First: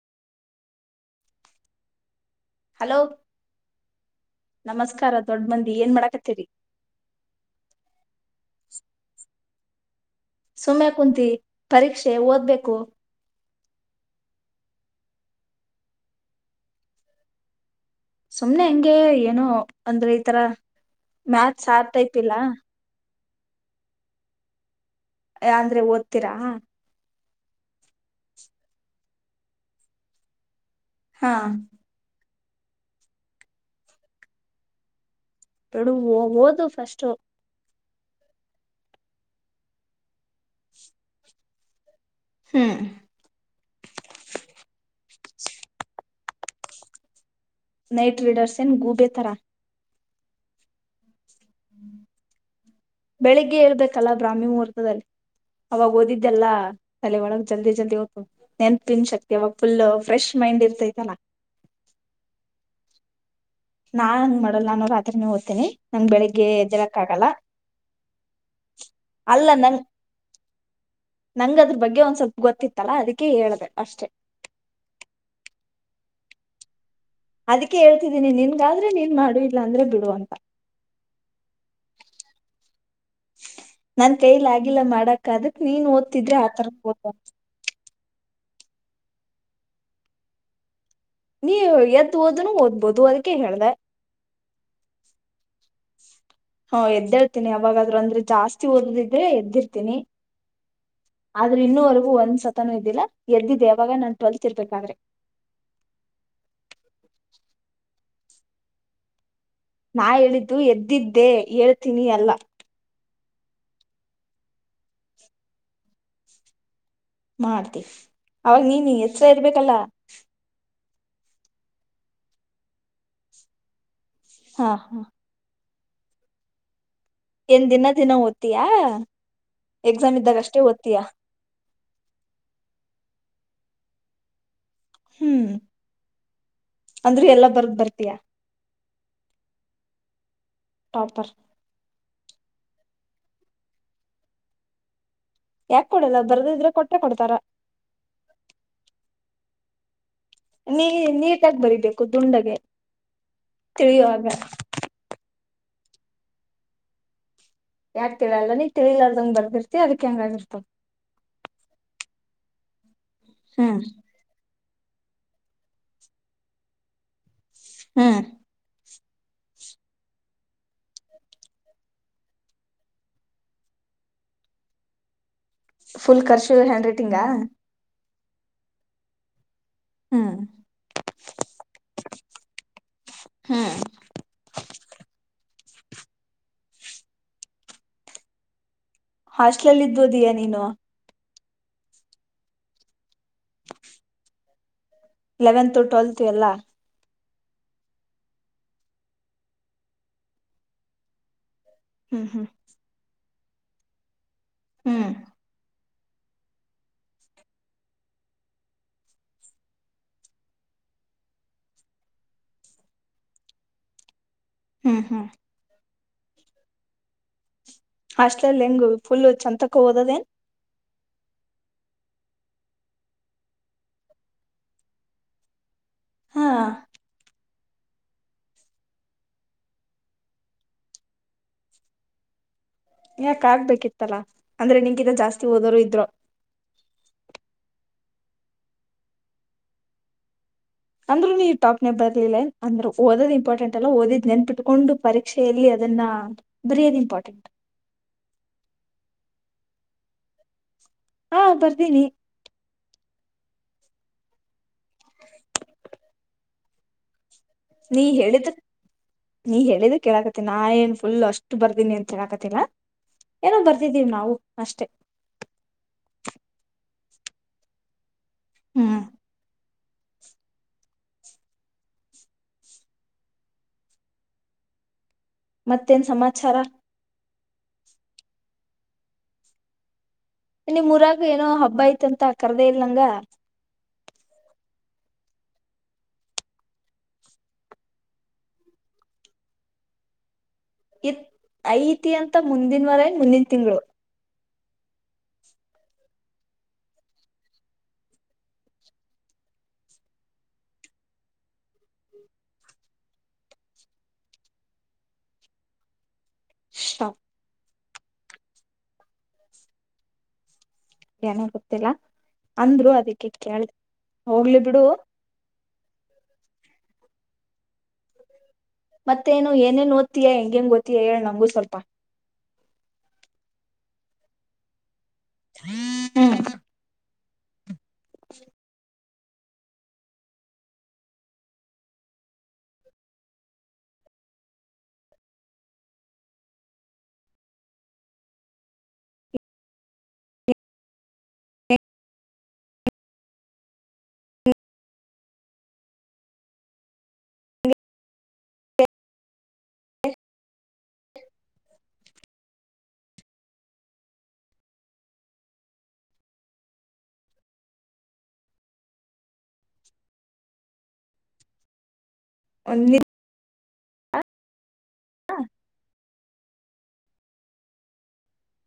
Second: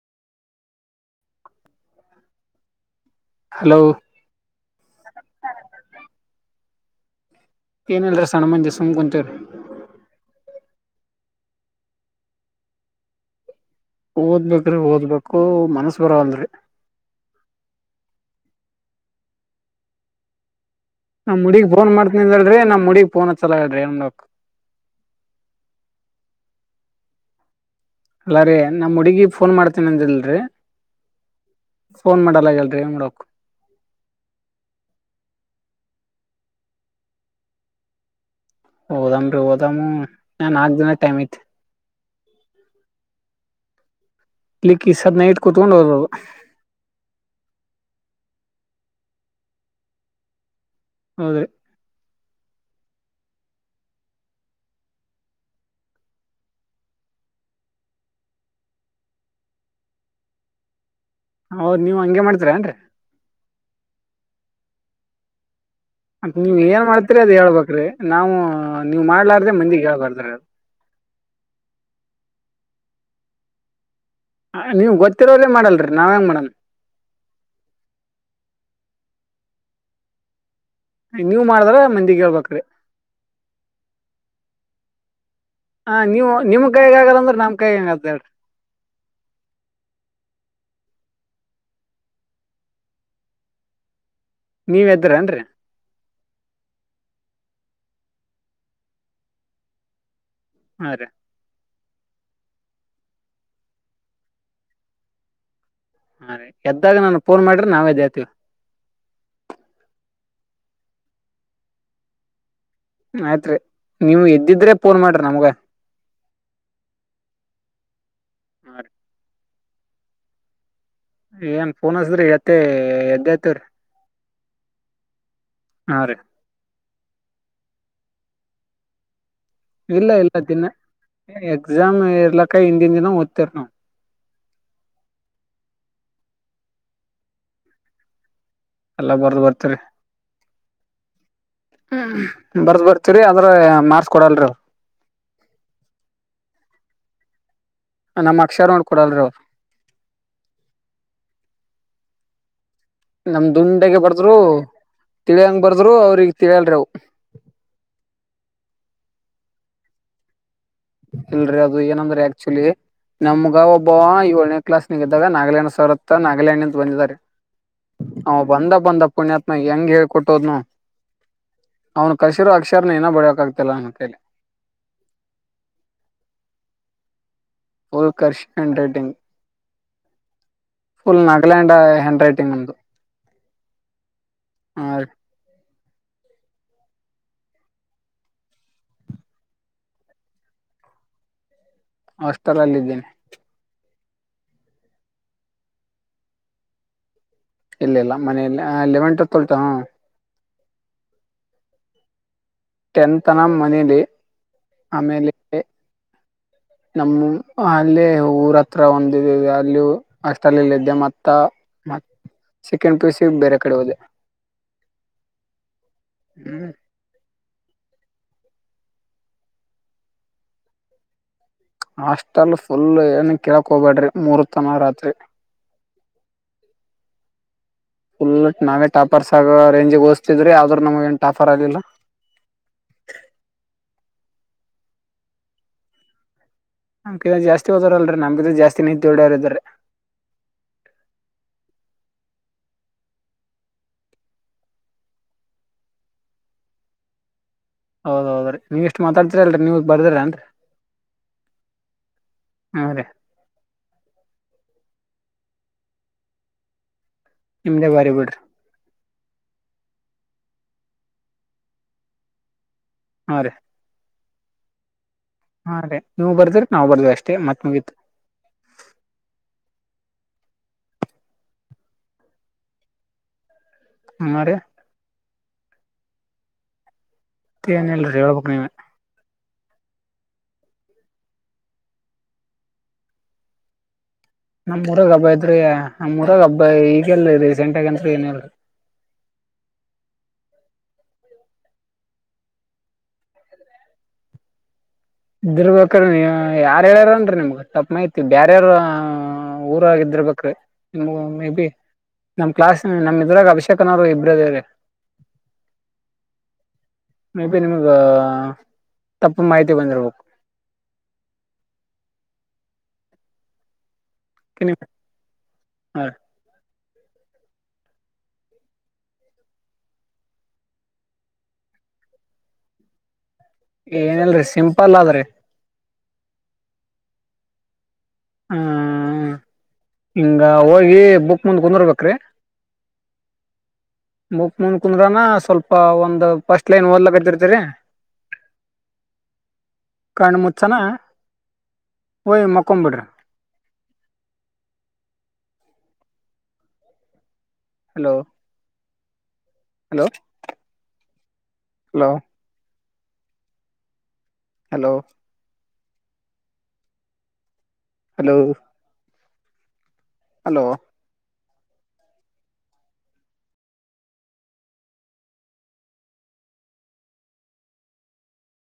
Hello hello ನಮಸ್ಕಾರ ದೊಡ್ ಮಂದಿ ಏನ್ ಮಾಡಾಕತ್ತೀರಿ ಏನೆ ಎಲ್ಲರ ಸಣ ಮಂದಿ ಸುಮ್ ಕುಂತೀವಿ ಸುಮ್ಮನೆ ಕುಂತಿ ಪರೀಕ್ಷೆ ಓದ್ಬೇಕು ಓದ್ಬೇಕ್ರಿ ಓದ್ಬೇಕು ಮನಸ್ ಬರೋವಲ್ರಿ ಸುಮ್ನೆ ಹೆಂಗೆ ಏನು ಅಂದ್ರೆ ಈತರ ನಾಮ್ಮ್ ಹುಡುಗಿ ಫೋನ್ ಮಾಡ್ತೀ ಹೇಳಡ್ರಿ ನಮ್ ನಮ್ಮುಡುಗಿ ಫೋನ್ ಹಚ್ಚಲ ಹೇಳ್ರಿ ಏನ್ ಮಾಡಬೇಕ್ ಅಂದ್ರೆ ಓದ್ತೀರಾ ಅಲ್ಲ ರೀ ನಾ ಹುಡಗಿ ಫೋನ್ ಮಾಡ್ತೇನ ಅಂದಿಲ್ರರಿ ಹಾ ಏನ್ರೀ ಏನ್ ಮಾಡಬೇಕು ಬಿಡು ಓದು ಪಸ್ಟು ಹಓದಾಮ್ರೀ ಹಓದಾಮ ನ ನಾಲ್ಕ ದಿನ ಟೈಮ್ ಐತೆ ಹ್ಮ್ ಇಲಿಕ್ಕ ಸದ್ ನೈಟ್ ಕುತ್ಕೊಂಡು ಹೋದದು. ನೈಟ್ ರೈಡರ್ಸ್ ಎನ್ ಗೂಬೆ ತರ ಹೌದ್ರಿ ಬೆಳಿಗ್ಗೆ ಹೇಳ್ಬೇಕಲ್ಲ ಬ್ರಾಹ್ಮಿ ಮುಹೂರ್ತದಲ್ಲಿ. ಅವಾಗ ಓದಿದ್ದೆಲ್ಲ ತಲೆ ಒಳಗ್ ಜಲ್ದಿ ಜಲ್ದಿ ಹ್ತು ನೆನ್ಪಿನ ಶಕ್ತಿ ಅವಾಗ ಫುಲ್ ಫ್ರೆಶ್. ಮೈಂಡ್ ಇರ್ತೈತಲ್ಲ ಹೌದ ನೀವ್ ಹಂಗೆ ಮಾಡ್ತೀರ ಏನ್ರಿ ನಾನ್ಂಗ ಮಾಡಲ್ಲ ಅನ್ನೋ ರಾತ್ರಿ ನೀವು ಓದ್ತಿನಿ. ಮತ್ ನೀವ್ ಏನ್ ಮಾಡ್ತರಿ ಅದ ಹೇಳ್ಬ್ರಿ ನಾವು ನೀವ್ ಮಾಡ್ಲಾರ್ದೆ ಮಂದಿಗ್ ಹೇಳ್ಬಾರ್ದ್ರಿ ಅದು. ನಂಗ ಅದ್ರ ಬಗ್ಗೆ ಒಂದ್ ಸ್ವಲ್ಪ ಗೊತ್ತಿತ್ತಲ್ಲಾ ಅದಕ್ಕೆ ಹೇಳಿದೆ ಅಷ್ಟೆ. ಹ ನೀವ್ ಗೊತ್ತಿರರೆ ಮಾಡಲ್ರರಿ ನಾವ್ ಹೆಂಗ ಮಾಡನ್ ಅದಕ್ಕೆ ಹೇಳ್ತಿದೀನಿ ನಿನ್ಗಾದ್ರೆ ನೀನ್ ಮಾಡು ಇಲ್ಲಾಂದ್ರೆ ಬಿಡು ಅಂತ ನೀವ್ ಮಾಡಿದ್ರ ಮಂದಿಗೆ ಹೇಳ್ಬೇಕ್ರೀ. ಇಲ್ಲಾ ಮಾಡಕ್ ಅದಕ್ ನೀನ್ ಓದ್ತಿದ್ರೆ ನಿಮ್ ಆತರ ಕೈಗ್ ಓದ ಆಗಲ್ಲ ಅಂದ್ರ ನಮ್ ಕೈಗ್ ಹೆಂಗ್ ಆಗ್ತದ್ರಿ ನೀ ಎದ್ದ ಓದನು ಓದ್ಬೋದು ಅದಕ್ಕೆ ಹೇಳ್ದೆ ನೀವ್ ಎದ್ದೆಂದ್ರಿ. ಹಾ ಎದ್ದೇಳ್ತೀನಿ ಅವಾವಾಗಾದ್ರು ಅಂದ್ರೆ ಜಾಸ್ತಿ ಓದದಿದ್ರೆ ಎದ್ದಿರ್ತೀನಿ. ಹಾ ರೀ ಆದ್ರೆ ಇನ್ನೂವರೆಗೂ ಒಂದ್ ಸತನೂ ಇದ್ದಿಲ್ಲ ಎದ್ದಿದ್ದ ಯಾವಾಗ ನಾನ್ ಟ್ವೆಲ್ತ್ ಇರ್ಬೇಕಾದ್ರೆ. ಹಾ ರೀ ಎದ್ದಾಗ ನಾನ ಫೋನ್ ಮಾಡ್ರೆ ನಾವೇದೇ ಹತೀವ. ನಾ ಹೇಳಿದ್ದು ಎದ್ದಿದ್ದೆ ಹೇಳ್ತೀನಿ ಅಲ್ಲ. ಆಯ್ತ್ರಿ ನೀವು ಎದ್ದಿದ್ರೆ ಫೋನ್ ಮಾಡ್ರಿ ನಮ್ಗ. ಮಾಡ್ತಿ ಅವಾಗ ನೀನ್ ಎಚ್ರ ಇರ್ಬೇಕಲ್ಲ. ಏನ್ ಫೋನ್ ಹಸ್ರಿ ಎತ್ತಿ ಎದ್ದತಿವ್ರಿ ಹಾ ಹಾ ಹಾ ರೀ ಏನ್ ದಿನ ದಿನ ಓದ್ತ್ಯ. ಇಲ್ಲ ಇಲ್ಲ ದಿನ ಎಕ್ಸಾಮ್ ಇರ್ಲಕ್ಕ ಹಿಂದಿನ ದಿನ ಓದ್ತತಿರ್ ನಾವು. ಹ್ಮ್ ಅಂದ್ರೆ ಎಲ್ಲಾ ಬರ್ದ ಬರ್ತಯಾ ಎಲ್ಲ ಬರ್ದು ಬರ್ತೀರಿ ಟಾಪರ್ ಹ್ಮ್ ಬರ್ದ್ ಬರ್ತರಿ ಅದ್ರ ಮಾಡಾರ್ಸ್ಕೊಡಲ್ರಿ ಅವರು ಯಾಕ್ ಕೊಡಲ್ಲ ಬರ್ದಿದ್ರೆ ಕೊಟ್ಟೆ ಕೊಡ್ತಾರ. ನಮ್ಮ್ ಅಕ್ಷರ ನೋಡ್ ಕೊಡಲ್ರೀ ಅವ್ರು ನೀ ನೀಟಾಗಿ ಬರೀಬೇಕು ದುಂಡಗೆ. ನಮ್ ದುಂಡೆಗೆ ತಿಳಿಯೋ ಹಾಗ, ಬರ್ದ್ರು ತಿ ಬರ್ದ್ರು ಅವ್ರಗ್ ತಿಳ್ಯಂಲ್ಲ ಅವು. ಯಾಕ್ತಿಳಲ್ಲ ನೀ ತಿಳಿಲಾರದಂಗ್ ಬರ್ದಿರ್ತಿ ಅದಕ್ ಹೆಂಗ ಆಾಗಿರ್ತವ ಇಲ್ರರಿ ಅದು ಏನಂದ್ರೆ ಆಕ್ಚುಲಿ ನಮ್ಗ ಹ್ಮ್ ಒಬ್ಬ [unintelligible] ಕ್ಲಾಸ್ ನಿದಾಗ ನಾಗಾಯಂಡ್ ಸರತ್ತ ನಾಗಾಲ್ಯಾಂಡ್ ಅಂತ ಬಂದಿದ್ದಾರೆ ಹ್ಮ್ ಅವ ಬಂದ ಬಂದ ಪುಣ್ಯಾತ್ಮ ಹೆಂಗ್ ಹೇಳ್ಕೊಟ್ಟೋದ್ನೋ ಅವನು ಕಸಿರೋ ಅಕ್ಷರನ ಏನ ಬಡಿಯಕಾಗ್ತಿಲ್ಲ ನನ್ನ ಕೇಳಿ ಫುಲ್ ಖರ್ಷು ಹ್ಯಾಂಡ್ ರೈಟಿಂಗಾ ಓಲ್ ಕರ್ಷ ಹಂಡ್ ರೇಟಿಂಗ್ ಹ್ಮ್ ಫುಲ್ ನಾಗಾಲ್ಯಾಂಡ್ ಹ್ಯಾಂಡ್ ರೈಟಿಂಗ್ ನಮ್ದು ಹ್ಮ್ ಹಾಸ್ಟ್ಲಲ್ಲಿ ಇದಬೋದೀಯ ನೀನು ಹಾಸ್ಟೆಲ್ ಅಲ್ಲಿದ್ದಿನಿ ಲೆವೆನ್ತ್ ಟ್ವೆಲ್ತ್ ಎಲ್ಲ ಇಲ್ಲ ಇಲ್ಲ ಮನೇಲೆ ಲೆವೆಂಟ ತೊಲ್ಟ ಹ್ಮ್ ಹ್ಮ್. ಟೆನ್ ತನ ಮನೇಲಿ ಹ್ಮ್ ಆಮೇಲೆ ಎ [inaudible] ನಮ್ಮು ಅಲ್ಲೇ ಊರ ಹತ್ರ ಒಂದಿದಿದೆ ಅಲ್ಲಿಯೂ ಅಷ್ಟಲ್ಲಿಲ್ಲಿದ್ದೆ ಮತ್ತ ಮತ್ ಚಿಕನ್ ಪೀಸಿಗ್ ಬೇರೆ ಕಡೆ ಹೋದೆ. ಹ್ಮ್ ಹ್ಮ್. ಹ್ಮ್. ಹಾಸ್ಟೆಲಲ್ ಹೆಂಗು ಫುಲ್ ಚಂತಕ್ಕ ಓದದೇನ್. ಹಾಸ್ಟೆಲ್ ಫುಲ್ ಏನ್ ಕೇಳಕ್ ಹೋಗ್ಬೇಡ್ರಿ ಮೂರ್ತನ ರಾತ್ರಿ. ಹಾ ಫುಲ್ ನಾವೇ ಟಾಪರ್ಸ್ ಆಗೋ ರೇಂಜಿಗೆ ಓದ್ಸ್ತಿದ್ರಿ ಆದ್ರೂ ನಮ್ಗೇನ್ ಟಾಪರ್ ಆಗಿಲ್ಲ. ಯಾಕ್ ಆಗ್ಬೇಕಿತ್ತಲ್ಲಾ ಅಂದ್ರೆ ನಿನಗಿಂತ ಜಾಸ್ತಿ ಓದೋರು ಇದ್ರು. ನಮ್ ಕೆಳ ಜಾಸ್ತಿ ಓದರಲ್ರಿ ನಮ್ಕಿಂತ ಜಾಸ್ತಿ ನಿದ್ದ್ ಹೊಡ್ಯಾರ್ ಇದ್ದರ್ರಿ. ಅಂದ್ರುನು ಈ ಟಾಪ್ನೇ ಬರ್ಲಿಲ್ಲೇನ್ ಅಂದ್ರು ಓದೋದ್ ಇಂಪಾರ್ಟೆಂಟ್ ಅಲ್ಲ ಓದಿದ್ ನೆನ್ಪಿಟ್ಕೊಂಡು ಪರೀಕ್ಷೆಯಲ್ಲಿ ಅದ್ ದನ್ನ ಬರಿಯದ್ ಇಂಪಾರ್ಟೆಂಟ್. ಹೌದೌದ್ರೀ ನೀವಿಷ್ಟ್ ಮಾತಾಡ್ತೀರಲ್ರಿ ನೀವಿದ್ ಬರ್ದಿರ ಅನ್ರಿ. ಹಾ ಬರ್ದೀನಿ. ರೀ ನಿಮ್ದೇ ನೀ ಭಾರಿ ಬಿಡ್ರಿ. ಹೇಳಿದ ನೀ ಹೇಳಿದಕ್ಕ್ ಹೇಳಾಕತಿನ್ ನಾ ಏನ್ ಫುಲ್ ಅಷ್ಟು ಬರ್ದೀನಿ ಅಂತ ಹೇಳಾಕತಿಲ್ಲ. ಹಾ ರೀ ಏನೋ ಬರ್ದಿದ್ದೀವ್ ನಾವು ಅಷ್ಟೆ. [unintelligible] ನೀವು ಬರ್ದಿರೋಕ್ ನಾವು ಬರ್ದಿವ್ ಅಷ್ಟೇ ಮತ್ ಮುಗಿತು. ಹ್ಮ್. ಅಮ್ಮಾರೆ. ಮತ್ತೇನ್ ಸಮಾಚಾರ. ತ್ತೆ ಏನ್ ಇಲ್ರಿ ಹೇಳ್ಬೇಕ್ ನೀವೆ. ನಿಮ್ಮೂರಾಗ ಏನೋ ಹಬ್ಬ ಅಯ್ತಂತ ಕರ್ದೇ ಇಲ್ ನಂಗ. ನಮ್ಮೂರಾಗ್ ಹಬ್ಬ ಐತ್ರಿ ನಮ್ಮೂರಾಗ್ ಹಬ್ಬ ಈಗೆಲ್ಲ ರಿಸೆಂಟೆಗಂತು ಏನಿಲ್ಲ. [inaudible] ಇತ್ ಐತಿ ಅಂತ ಮುಂದಿನವಾರಾಯಿ ಮುಂದಿನ ತಿಂಗಳು. [unintelligible] ಯಾರ್ ಹೇಳ್ಯಾರನ್ರೀ ನಿಮ್ಗ ತಪ್ಪ್ ಮಾಹಿತಿ ಬೇರ್ಯಾರ್ ಊರಾಗಿದ್ದಿರ್ಬೇಕ್ರಿ ಮೇ ಬಿ. ನಮ್ ಕ್ಲಾಸ್ ನಮ್ ಇದ್ರಾಗ ಅಭಿಷೇಕನ್ನೋರು ಇಬ್ರದೀವ್ರಿ. [inaudible] ಮೇ ಬಿ ನಿಮಗ ತಪ್ಪ್ ಮಾಹಿತಿ ಬಂದಿರ್ಬೇಕು. ಏನೋ ಗೊತ್ತಿಲ್ಲ ಅಂದ್ರು ಅದಕ್ಕೆ ಕೇಳ್ದೆ. ಹೋಗ್ಲಿ ಬಿಡು. ಮತ್ತೇನು ಏನೇನ್ ಓದ್ತೀಯಾ ಹೆಂಗೇಂಗ್ ಓದ್ತೀಯಾ ಹೇಳ್ ನಮ್ಗೂ ಸ್ವಲ್ಪ. ಏನಲ್ರಿ ಸಿಂಪಲ್ ಆದ್ರಿ. ಹ್ಮ್. ಹಾ ಹಿಂಗ ಹೋಗಿ ಬುಕ್ ಮುಂದ್ ಕುಂದರ್ಬೇಕ್ರೀ. ಬುಕ್ ಮುಂದ ಕುಂದ್ರಾನ ಸ್ವಲ್ಪ ಒಂದ್ ಫಸ್ಟ್ ಲೈನ್ ಓದ್ಲಕರ್ತಿರ್ತರಿ. [inaudible] ಕಣ ಮುಚ್ಚನ ಹೋಯಿ ಮಕ್ಕೊಂಬಿಡ್ರಿ. Hello. Hello. Hello. Hello. Hello. Hello. [unintelligible]